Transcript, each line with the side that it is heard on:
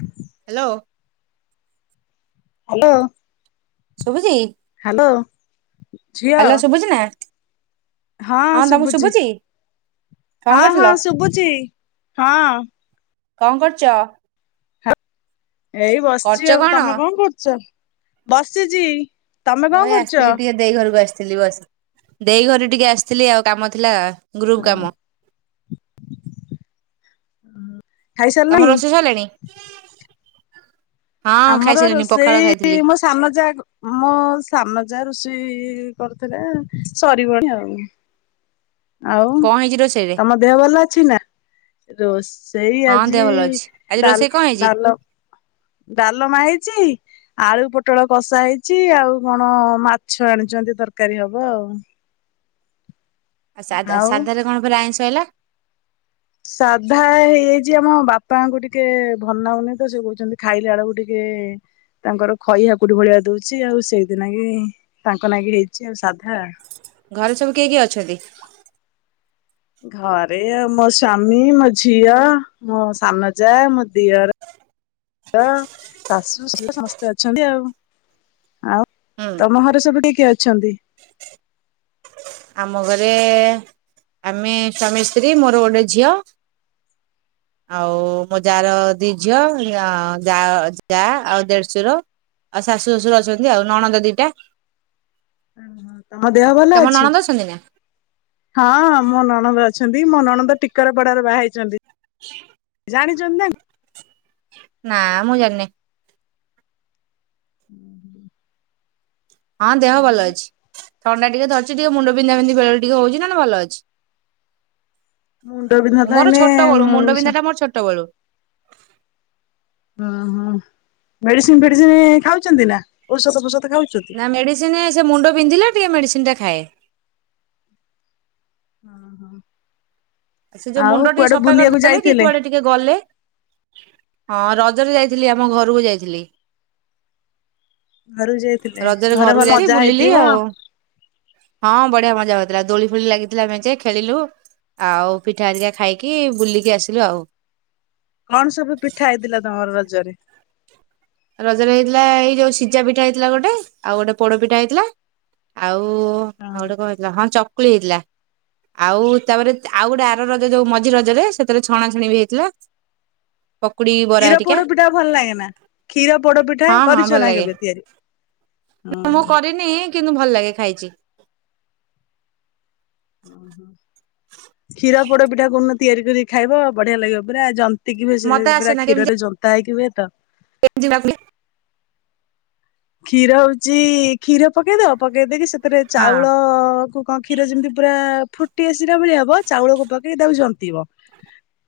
left: Hood
right: hello.
left: Hello.
right: ଶୁଭୁଛି।
left: Hello. ଝିଅ
right: hello ସୁଵୁଚି ନା।
left: ହଁ
right: ତମକୁ
left: ଶୁଵୁଚି।
right: ଶୁଭୁଛି କଣ
left: ହଁ
right: କରୁଥିଲ
left: ହଁ ଶୁଵୁଚି ହଁ।
right: କଁ କରଚ
left: ଏଇ ବସଚି ଆଉ
right: କଣ
left: ତମେ କଁ କରଚ ବସିଚି।
right: ମୁଁ ଏଇ ଆସିଥିଲି ଟିକେ ଦେଇ ଘରକୁ ଆସିଥିଲି ବସ ଦେଇ ଘରୁ ଟିକେ ଆସିଥିଲି ଆଉ କାମ ଥିଲା। ଗ୍ରୁପ୍ କାମ।
left: ଖାଇସାରିଲଣି
right: ତମର ରୋଷେଇ ସଇଲାଣି? ହଁ
left: ଆମର
right: ଖାଇସାରିଲିଣି ପଖାଳ
left: ରୋଷେଇ
right: ଖାଇଥିଲି
left: ମୋ ସାନ ଯା, କ ମୋ ସାନ ଯା ରୋଷେଇ ଇଇ କରିଥିଲେ। ସିରିବଣି ଆଉ। ଆଉ
right: କଣ ହେଇଛି ରୋଷେଇରେ?
left: ତମ ଦେହ ଭଲ ଅଛି ନା? ରୋଷ୍ ଦେଇ
right: ହଁ ଦେହ
left: ଆଜି
right: ଭଲ ଅଛି ଆଜି
left: ଡାଲ୍
right: ରୋଷେଇ କଣ ହେଇଛି
left: ଡାଲ ଡାଲମା ହେଇଚି? ଆଳୁ ପୋଟଳ କଷା ହେଇଚି, ଆଉ କଣ ମାଛ ଆଣିଛନ୍ତି, ତରକାରୀ ହବ ଆଉ।
right: ସାଧା
left: ଆଉ
right: ସାଧାରେ କଣ ଫେର୍ ଆଇଁଷ ହେଲା?
left: ସାଧା ହେଇଯାଇଛି ଆମ ବାପାଙ୍କୁ ଟିକେ ଭନାଗୁନି ତ ସେ କହୁଛନ୍ତି ଖାଇଲା ବେଳକୁ ଟିକେ ଏ, ତାଙ୍କର ଖଇ ହାକୁଟିି ଭଳିଆ ଦଉଛି। ଆଉ ସେଇତି ନାଗି ଇ କି ତାଙ୍କ ନାଗି ହେଇଛି ଆଉ ସାଧା।
right: ଘରେ ସବୁ କିଏ କିଏ ଅଛନ୍ତି?
left: ଘରେ ମୋ ସ୍ବାମୀ ମୋ ଝିଅ ମୋ ସାନ ଯା ମୋ ଦିଅର। ଅ ଶାଶୁଶ୍ରୀ ସମସ୍ତେ ଅଛନ୍ତି ଆଉ। ଆଉ
right: ହୁଁ
left: ତମ ଘର ସବୁ ଟି କିଏ କିଏ ଅଛନ୍ତି?
right: ଆମ ଘରେ ଆମେ ସ୍ୱାମୀ ସ୍ତ୍ରୀ ମୋର ଗୋଟେ ଝିଅ।
left: ହ।
right: ଆଉ, ମୋ ଯା ର ଦି ଝିଅ, ଯା, ଯା ଆଉ ଦେଢସୁର। ଆଉ ଶାଶୁ ଶ୍ୱଶୁର ଅଛନ୍ତି। ଆଉ ନଣନ୍ଦ ଦିଟା।
left: ହ। ହ ତମ ଦେହ ଭଲ
right: ତମ
left: ଅଛି?
right: ନଣନ୍ଦ ଅଛନ୍ତି ନା
left: ହଁ ମୋ ନଣଦ ଅଛ୍ ଅ ମୋ ନଣନ୍ଦ ଟିକର ପଡାରେ ବାହା ହେଇଛନ୍ତି।
right: ହ।
left: ଜାଣିଛନ୍ ନା।
right: ନା ମୁଁ ଜାଣିନି। ହଁ ଦେହ ଭଲ ଅଛି ଥଣ୍ଡା ଟିକେ ଧରିଛି। ଟିକେ ମୁଣ୍ଡ ବିିନ୍ଧା ବିିନ୍ଧି ବେଳ ଟିକେ ହଉଛି, ନ ନେ ଭଲ ଅଛି।
left: ମୁଣ୍ଡ ବିିନ୍ଧା ତ
right: ମୋର ଛୋଟ ବେଳୁ ମୁଣ୍ଡ
left: ଏଇନେଁ
right: ବିନ୍ଧା
left: ସ
right: ଟା ମୋର ଛୋଟ ବେଳୁ
left: ଓହୋ! ମେଡିସିନ୍ ଫେଡିସିନ୍ ଖାଉଛନ୍ତି ନା ଔଷଧ ଫଷଧ
right: ନା ମେଡିସିନ ସେ ମୁଣ୍ଡ ବିନ୍ଧିଲେ, ଟିକେ ମେଡିସିନ ଟା ଖାଏ।
left: ଅଁ ହୋ।
right: ସେ ଯୋଉ ମୁଣ୍ଡ ଟିକେ ସଫା କରିଦେଲେ, କି କୁଆଡେ ଟିକେ ଗଲେ। ହଁ ରଜରେ ଯାଇଥିଲି ଆମ ଘରକୁ ଯାଇଥିଲି।
left: ଘରକୁ ଯାଇଥିଲେ
right: ରଜରେ
left: ଘରେ ଭଲ
right: ଘରକୁ ଯାଇ
left: ମଜା
right: ବୁଲିଲି
left: ହେଇଥିବ
right: ଆଉ ହଁ ବ ବଢଆ ମଜା ହଉଥିଲା ଦୋଳି ଫୋଳି ଲାଗିଥିଲା ମେଜେ ଖେଳିଲୁ ଆଉ। ପିଠା ଆରିକା ଖାଇକି ବୁଲିକି ଆସିଲୁ ଆଉ।
left: କଣ ସବୁ ପିଠା ହେଇଥିଲା ତମର ରଜରେ?
right: ରଜରେ ହେଇଥିଲା ଏଇ ଯୋଉ ସିଝା ପିଠା ହେଇଥିଲା ଗୋଟେ ଆଉ ଗୋଟେ ପୋଡପିଠା ହେଇଥିଲା ଆଉ। ଓ
left: ହଁ
right: ଆଉ ଗୋଟେ କ ହେଥିଲା ହଁ ଚକୁଳି ହେଇଥିଲା। ଆଉ ତାପରେ ଆଉ ଗୋଟେ ଆର ରଜ ଯୋଉ ମଝି ରଜରେ ସେଥିରେ ଛଣା ଛଣି ବି ହେଇଥିଲା।
left: [unintelligible]
right: ପକୁଡି ବରା
left: କ୍ଷୀର
right: ହେରିକା
left: ପୋଡ ପିଟା ଭଲ ଲାଗେ ନା? କ୍ଷୀର ପୋଡପିଠା
right: ହଁ ହଁ ଭଲ
left: କରିଛ ନା
right: ଲାଗେ
left: କେବେ ତିଆରି?
right: ମୁଁ କରିନି କିନ୍ତୁ ଭଲ ଲାଗେ ଖାଇଛି।
left: [unintelligible] କ୍ଷୀର ପୋ ପିଟା କ ତିଆରି କରି ଖାଇବ ବଢିଆ ଲାଗିବ ପୁରାନ୍ତିିକି
right: ମତେ ଆସେ
left: ପୁର
right: ନା କେମିତି
left: କ୍ଷୀରରେ ଜନ୍ତା ହେଇକି [unintelligible]
right: [unintelligible]
left: କ୍ଷୀର ହଉଛି କ୍ଷୀର ପକେଇଦବ ପକେଇଦକି ସେଥିରେ
right: ହଁ
left: ଚାଉଳ କଣ କ୍ଷୀର ଯେମିତି ପୁରା ଫୁଟି ଆସିଲା ଭଳିଆ ବ ଚାଉଳକୁ ପକେଇ ତାକୁ ଜନ୍ତି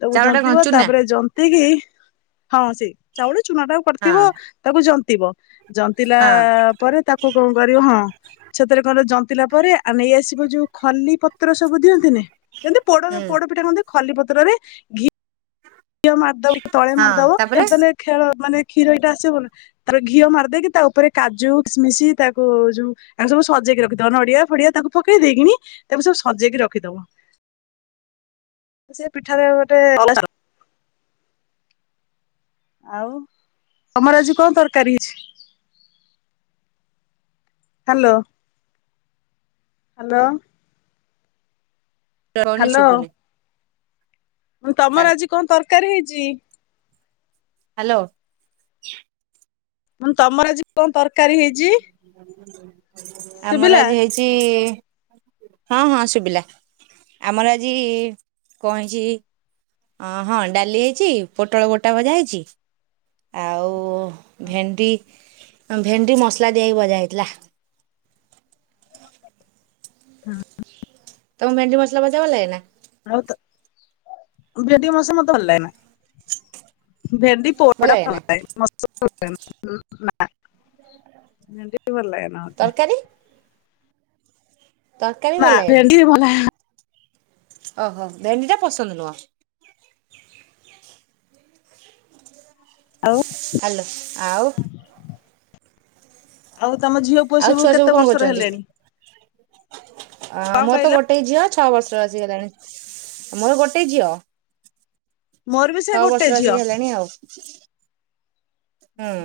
left: ତାକୁ
right: ଚାଉଳ ଟା କଣ
left: ଜନ୍ତିବ
right: ଚୁନା
left: ତାପରେ ଜନ୍ତି କିି ହଁ ସେ ଚାଉଳ ଚୁନା ଟାକୁ
right: ହଁ
left: କରିଥିବ ତାକୁ ଜନ୍ତିବ ଜନ୍ତଲାା
right: ହଁ
left: ପରେ ତାକୁ କଣ କରିବ ହଁ। [unintelligible] ପତ୍ର ସବୁ ଦିଅନ୍ତିନି ଯେମିତି ପୋଡ
right: ହୁଁ
left: ପୋଡ ପିଠା ଖଲି ପତ୍ରରେ ଘି କ ମଦ ତଳେ
right: ହଁ
left: ମାରଦବ
right: ତାପରେ
left: କେ ଖେଳ ମାନେ କ୍ଷୀର ଏଇଟା ଆସିବବ ନା ତାର ଘିଅ ମାରିଦେଇକି ତା ଉପରେ କାଜୁ କିମିଶି ତାକୁ ଯୋଉ ଆଗ ସବୁ ସଜା ଦେଇ ରଖିଦବା ନଡିଆ ଫଡିଆ ତାକୁ ପକେଇ ଦେଇକିନି ତାକୁ ସବୁ ସଜେଇକି ରଖିଦବ। ସେ ପିଠାରେ ଗୋଟେ ଆଉ ତମର ଆଜି କଣ ତରକାରୀ ହେଇଚି? ହ୍ୟାଲୋ। ହ୍ୟାଲୋ।
right: [unintelligible]
left: ହ୍ୟାଲୋ
right: ଶୁଭୁନି।
left: ତମର ଆଜି କଣ ତରକାରୀ ହେଇଚି?
right: ହ୍ୟାଲୋ
left: ତମର ଆଜି କଣ ତରକାରୀ ହେଇଚି?
right: ଆମର ଆଜି ହେଇଚି ହଁ ହଁ ଶୁଭିଲା ଆମର ଆଜି କଣ ହେଇଚି ଅ ହଁ ଡାଲି ହେଇଚି ପୋଟଳ ଗୋଟା ଭଜା ହେଇଚି ଆଉ ଭେଣ୍ଡି, ଭେଣ୍ଡି ମସଲା ଦିଆ ହେଇକି ଭଜା ହେଇଥିଲା।
left: ହଁ।
right: ତମକୁ ଭେଣ୍ଡି ମସଲା ଭଜା ଭଲ ଲାଗେ ନା।
left: ଆଉ ତ ଭେଣ୍ଡି ମସଲା ମତେ ଭଲ ଲାଗେନା। ଭେଣ୍ଡି ପୋଡ଼ା ଭଲ ଲାଗେ, ମସଲା ଭଲ ଲାଗେନା ଭେଣ୍ଡି ଭଲ ଲାଗେନା ମତେ।
right: ତରକାରୀ ତରକାରୀ
left: ମା
right: ଭଲ ଲାଗେ ନା
left: ଭେଣ୍ଡିରେ ଭଲ
right: ଓହୋ ଭେଣ୍ଡି ଟା ପସନ୍ଦ ନୁହଁ?
left: ଆଉ
right: ହ୍ୟାଲୋ ଆଉ।
left: ହଉ।
right: ଆଉ ଛୁଆ ସବୁ କଣ କରୁଛନ୍ତି? ଅ
left: କଣ
right: ମୋର ତ
left: କହିଲ?
right: ଗୋଟେ ଝିଅ। ଛଅ ବର୍ଷ ଆସିଗଲାଣି ମୋର ଗୋଟେ ଝିଅ।
left: ମୋର ବି ସେ
right: ଛଅ
left: ଗୋଟେ
right: ବର୍ଷର
left: ଝିଅ।
right: ଆସିକି ହେଲାଣି ଆଉ। ହୁଁ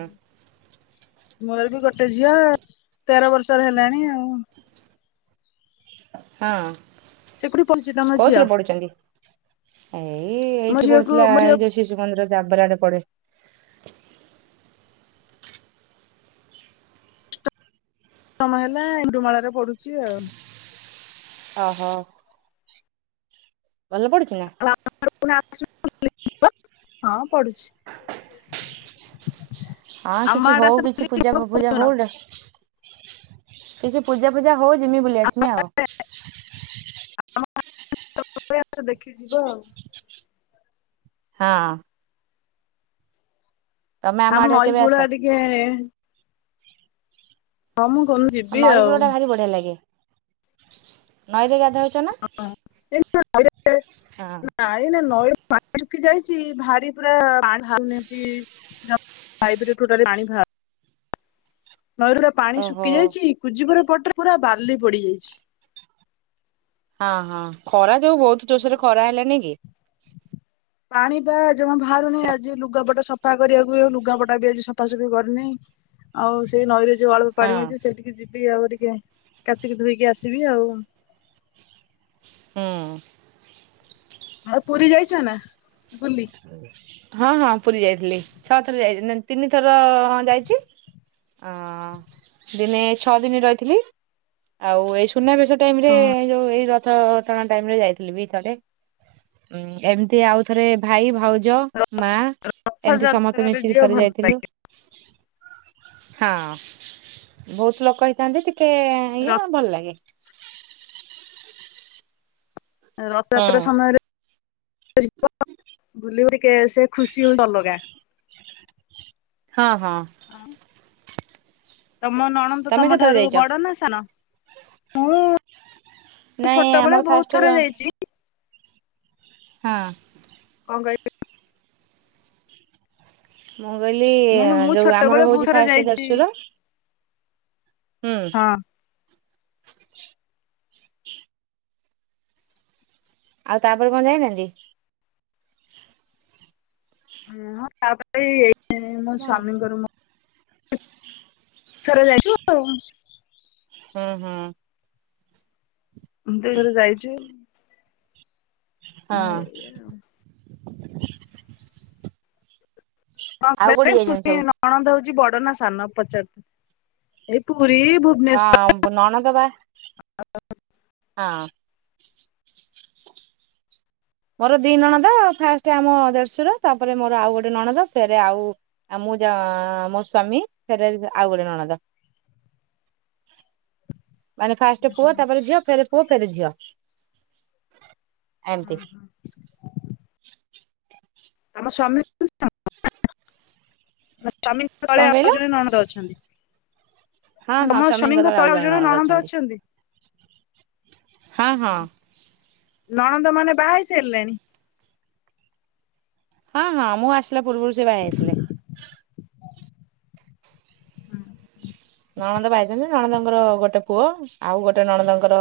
left: ମୋର ବି ଗୋଟେ ଝିଅ ତେର ବର୍ଷ ତରେ ଲେଣ ଆଉ ।
right: ହଁ। କୋଉଥିରେ ପଢୁଛନ୍ତି?
left: [unintelligible]
right: ଏଇ
left: ମୋ
right: ଏଇଠି
left: ଝିଅକୁ
right: ପଡୁଥିଲା
left: ମୋ ଝିଅ
right: ଏଇ ଯୋଉ ଶିଶୁ ମନ୍ଦିର ଯାବେରା ଆଡେ ପଡି ଥିଲା।
left: ସପ୍ତମ ହେଲା ଏଣ୍ଡୁମାଳାରେ ପଡୁଛି ଆଉ।
right: ଓ ହୋ। ଭଲ ପଡ଼ୁଛି ନା?
left: ହଁ ପଢୁଛି।
right: ହଁ
left: ଆମ
right: କିଛି
left: ଆଡେ ଆସ
right: ହଉ କିଛି ପୂଜା ପୂଜା
left: ବୁଲୁନ
right: ହଉଟ କିଛି ପୂଜା ଫୂଜା ହଉ ଯିମି ବୁଲି ଆସମି ଆଉ।
left: [unintelligible]
right: ହଁ। ତମେ
left: ଆମ
right: ଆଡେ
left: ନଈ
right: କେବେ
left: କୂଡ
right: ଆସ
left: ଟିକେ ଆମ [unintelligible]
right: ଉ ନଈ କୂଳ ଟା ଭାରି ବଢିଆ ଲାଗେ ନଈରେ ଗାଧେ
left: ହଁ ଇନ [unintelligible]
right: ହଁ।
left: ହ ପାଣି ଶୁକି ଯାଇଛି ଭାରି ପୁରା ପାଣି ନେଇଛି। ପାଇପରେ ଟୋଟାଲି ପାଣି ବାହାରୁନି। ନଈରୁ ପୁରା ପାଣି
right: ଓହୋ।
left: ଶୁଖି ଯାଇଛି [unintelligible] ପଟରେ ପୁରା ବାଲି ପଡିଯାଇଛି।
right: ହ ହଁ ଖରା ଯୋଉ ବହୁତ ଜୋରସୋରେ ଖରା ହେଲାନି କି?
left: ପାଣି ବା ଜମା ବାହାରୁନି ଆଜି ଲୁଗାପଟା ସଫା କରିବାକୁ ଆଉ ଲୁଗାପଟା ବି ଆଜି ସଫାସଫି କରିନେଇ। ଆଉ ସେଇ ନଈରେ ଯୋଉ ଆଳୁ ପାଣି ଅଛି
right: ହଁ
left: ସେଠିକି ଯିବି ଆହୁରି ଜ୍ଞା କାଚିକି ଧୋଇକି ଆସିବି ଆଉ।
right: ହୁଁ।
left: ଆଉ ପୁରୀ ଯାଇଛ ନା ବୁଲି।
right: ହଁ ହଁ ପୁରୀ ଯାଇଥିଲି ଛଅ ଥର ଯାଇ ତିନି ଥର ହଁ ଯାଇଚି। ଅ ଦିନେ ଛଅ ଦିନ ରହିଥିଲି । ଆଉ ଏଇ ସୁନାବେଶ ଟାଇମ ରେ
left: ହଁ।
right: ଯୋଉ ଏଇ ରଥ ଟଣା ଟାଇମରେ ଯାଇଥିଲି ବି ଥରେ । ହଁ ଏମିତି ଆଉ ଥରେ ଭାଇ ଭାଉଜ ମା ଏମିତି ସମସ୍ତେ
left: ରଥଯାତ୍ରାରେ
right: ମିଶିକି
left: ଝିଅ
right: ଥରେ
left: ଭଲ
right: ଯାଇଥିଲୁ
left: ଲାଗେ।
right: । ହଁ ବହୁତ ଲୋକ ହେଇଥାନ୍ତି ଟିକେ
left: ର
right: ଇଏ ଭଲ ଲାଗେ । ହୁଁ।
left: ରଥଯାତ୍ରା ସମୟରେ ଯିବ ବୁଲିବ ସେ ଖୁସି ହୋଉଛି ଅଲଗା ।
right: ହଁ ହଁ
left: ତମ ନଣନ୍ଦ
right: ତମେ
left: ତମ
right: କେତେଥର
left: ଠାରୁ
right: ଯାଇଛ?
left: ବଡ଼ ନା ସାନ। ମୁ
right: ନାଇଁ ଆମର
left: ଛୋଟବେେଳେ
right: ଫାଷ୍ଟ
left: ବହୁତ ଥରେ ଯାଇଛି ।
right: ହଁ
left: କଣ କହିଲେ ।
right: ମୁଁ କହିଲି
left: ମୁଁ କହିଲି ମୁଁ
right: ଯେଉଁ ଆମର
left: ଛୋଟବେଳେ ବହୁତ
right: ହେଉଛି
left: ଥର
right: ଫାଷ୍ଟ
left: ଯାଇଛି
right: ଦେଢ଼ଶୁର ହୁଁ
left: ହଁ
right: ଆଉ ତାପରେ କଣ ଯାଇନାହାନ୍ତି ।
left: ହଁଁ ତାପରେ ଏଇ ମୋ
right: ହୁଁ
left: ସ୍ଵାମୀଙ୍କର ଥର ଯାଇଛୁ ।
right: ହୁଁ ହଁ
left: ଦୁଇ ଥର ଯାଇଚୁ । ହଁଇ କଣ
right: ଆଉ କୋଉଠି
left: କହିଲେ
right: ଯାଇଛନ୍ତି
left: ପୁଣି
right: ସବୁ?
left: ନଣନ୍ଦଉଛି ବଡ ନା ସାନ ପଚାର ଏ
right: ହଁ ନଣନ୍ଦ ପା ହଁ । ମୋର ଦି ନଣଦା ଫାଷ୍ଟ ଆମ ଦେଢଶୁର ତାପରେ ମୋର ଆଉ ଗୋଟେ ନଣଦ ସେଏବେ ଆଉ ଆ ମୁଁ ଯ ମୋ ସ୍ଵାମୀ ଫେରେ ଆଉ ଗୋଟେ ନଣଦ ।
left: [inaudible]
right: ମାନେ ଫାଷ୍ଟ ପୁଅ ତାପରେ ଝିଅ ଫେର୍ ପୁଅ ଫେର୍ ଝିଅ ଏମିତି ।
left: ଆମ ସ୍ୱାମୀ ସ୍ୱାମୀଙ୍କ
right: କଣ
left: ତଳେ
right: କହିଲ?
left: ଆଉ ଜଣେ ନନ୍ଦଦ ଅଛନ୍ତି । ତମ ସ୍ୱାମୀଙ୍କ ତଳେ ଆଉ ଜଣେ ନନନ୍ଦ ଅଛନ୍ତି ।
right: ହଁ ହଁ
left: ନଣନ୍ଦ ମାନେ ବାହେଇ ସାରିଲେଣି ।
right: ହଁ ହଁ ମୁଁ ଆସିଲା ପୂର୍ବରୁ ସେ ବାହା ହେଇ ଯାଇଥିଲେ । ନଣନ୍ଦ ପାଇଛନ୍ତି ନଣନ୍ଦଙ୍କର ଗୋଟେ ପୁଅ ଆଉ ଗୋଟେ ନଣନ୍ଦଙ୍କର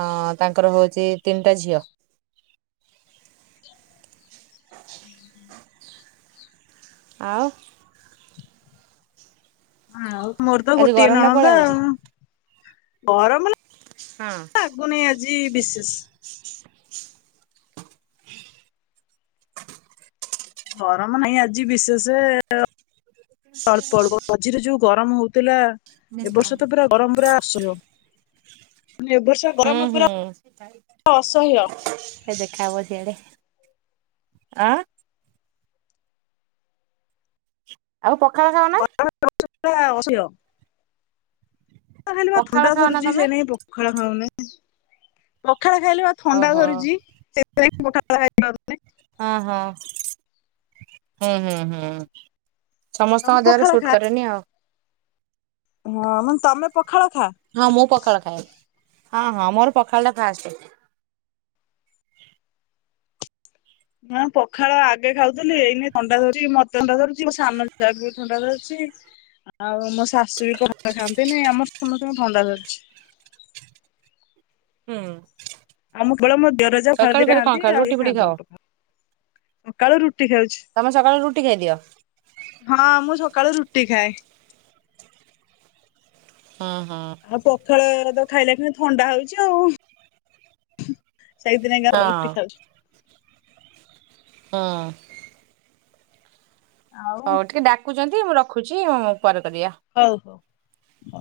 right: ଅଁ ତାଙ୍କର ହଉଛି ତିନିଟା ଝିଅ ।
left: [inaudible]
right: ଆଉ
left: ହଁ ମୋର୍ତ
right: ଆଜି
left: ଗୋଟିଏ
right: ଗରମ ଟା କୁଆଡେ
left: ନଣନ୍ଦ
right: ହଉଛି?
left: ଆଉ ଗରମ
right: ହଁ
left: ଜି ବିସେସ୍। ଗରମ ନାହିଁ ଆଜି ବିଶେଷେ ଅଳ୍ପ ଅଳ୍ପ ମଝିରେ ଯୋଉ ଗରମ ହଉଥିଲା ଏ ବର୍ଷ ତ ପୁରା ଗରମ ପୁରା ଅସହ୍ୟ ।
right: ହୁଁ
left: ପୁରା
right: ହୁଁ ସେ
left: ଅସହ୍ୟ
right: ଦେଖା ହେବ ସିଆଡ଼େ। ଆ ଆଉ ପଖାଳ ଖାାଉନା ।
left: [unintelligible] ଖାଇ ବା
right: ପଖାଳ
left: ଥଣ୍ଡା
right: ଖାଅ ନା
left: ଧଥରୁଛି
right: ତମେ?
left: ସେ ନାଗି ପଖାଳା ଖାଉନି । ପଖାଳ ଖାଇଲେ ବା ଥଣ୍ଡା
right: ଓହୋ
left: ଧରୁଚି। ସେଇଥିପାଇଁ ପଖାଳ ଖାଇ ପାରୁନି।
right: ଓଃ! ହୁଁ, ହୁଁ, ହୁଁ,
left: ତମେ
right: ସମସ୍ତଙ୍କ ଦେହରେ
left: ପଖାଳ
right: ସୁଟ୍
left: ଖା
right: କରେନି ଆଉ।
left: ହଁ ମାନେ ତୋମେ ପ
right: ହଁ ମୁଁ ପଖାଳ ଖାଏ। ହଁ ହଁ ମୋର ପଖାଳ ଟା ଫାଷ୍ଟ।
left: ନା ପଖାଳ ଆଗେ ଖାଉଥିଲି। ଏଇନି ଥଣ୍ଡା ଧରୁଚି। ମୋତେ ଥଣ୍ଡା ଧରୁଚି। ମୋ ସାନ ଯାକୁ ବି ଥଣ୍ଡା ଧରୁ ଚି, ଆଉ ମୋ ଶାଶୁ ବି ପଖାଳ ଖାଆନ୍ତିନି। ଆମର ସମସ୍ତଙ୍କୁ ଥଣ୍ଡା ଧରିଛି। [unintelligible]
right: ହୁଁ।
left: ଆଉ ମ କେବଳ ମୋ ଦେରଜ [unintelligible]
right: ସକାଳୁ
left: ଦିଟା
right: ଫେରେ କଣ
left: ଖାଆନ୍ତି
right: ଖାଅ
left: ଆଉ କେଇ
right: ରୁଟି ଫୁଟି
left: ଖାଆନ୍ତିନି
right: ଖାଅ
left: ପଖାଳ। ସକାଳୁ ରୁଟି ଖାଉଛି।
right: ତମେ ସକାଳୁ ରୁଟି ଖାଇଦିଅ
left: ହଁ ମୁଁ ସକାଳୁ ରୁ ଟି ଖାଏ।
right: ହୁଁ ହୁଁ
left: ଆଉ ପଖାଳ ତ ଖାଇଲା ଖିଣି ଥଣ୍ଡା ହଉଛି ଆଉ। ସେଇ ଦିନ
right: ହଁ।
left: [inaudible] ରୁଟି ଖାାଉଛୁ।
right: ହଁ।
left: ଆଉ
right: ହଉ ଟିକେ ଡାକୁଚନ୍ତି ମୁଁ ରଖୁଚି। ଉଁ, ପରେ କରିବା।
left: ହୋ।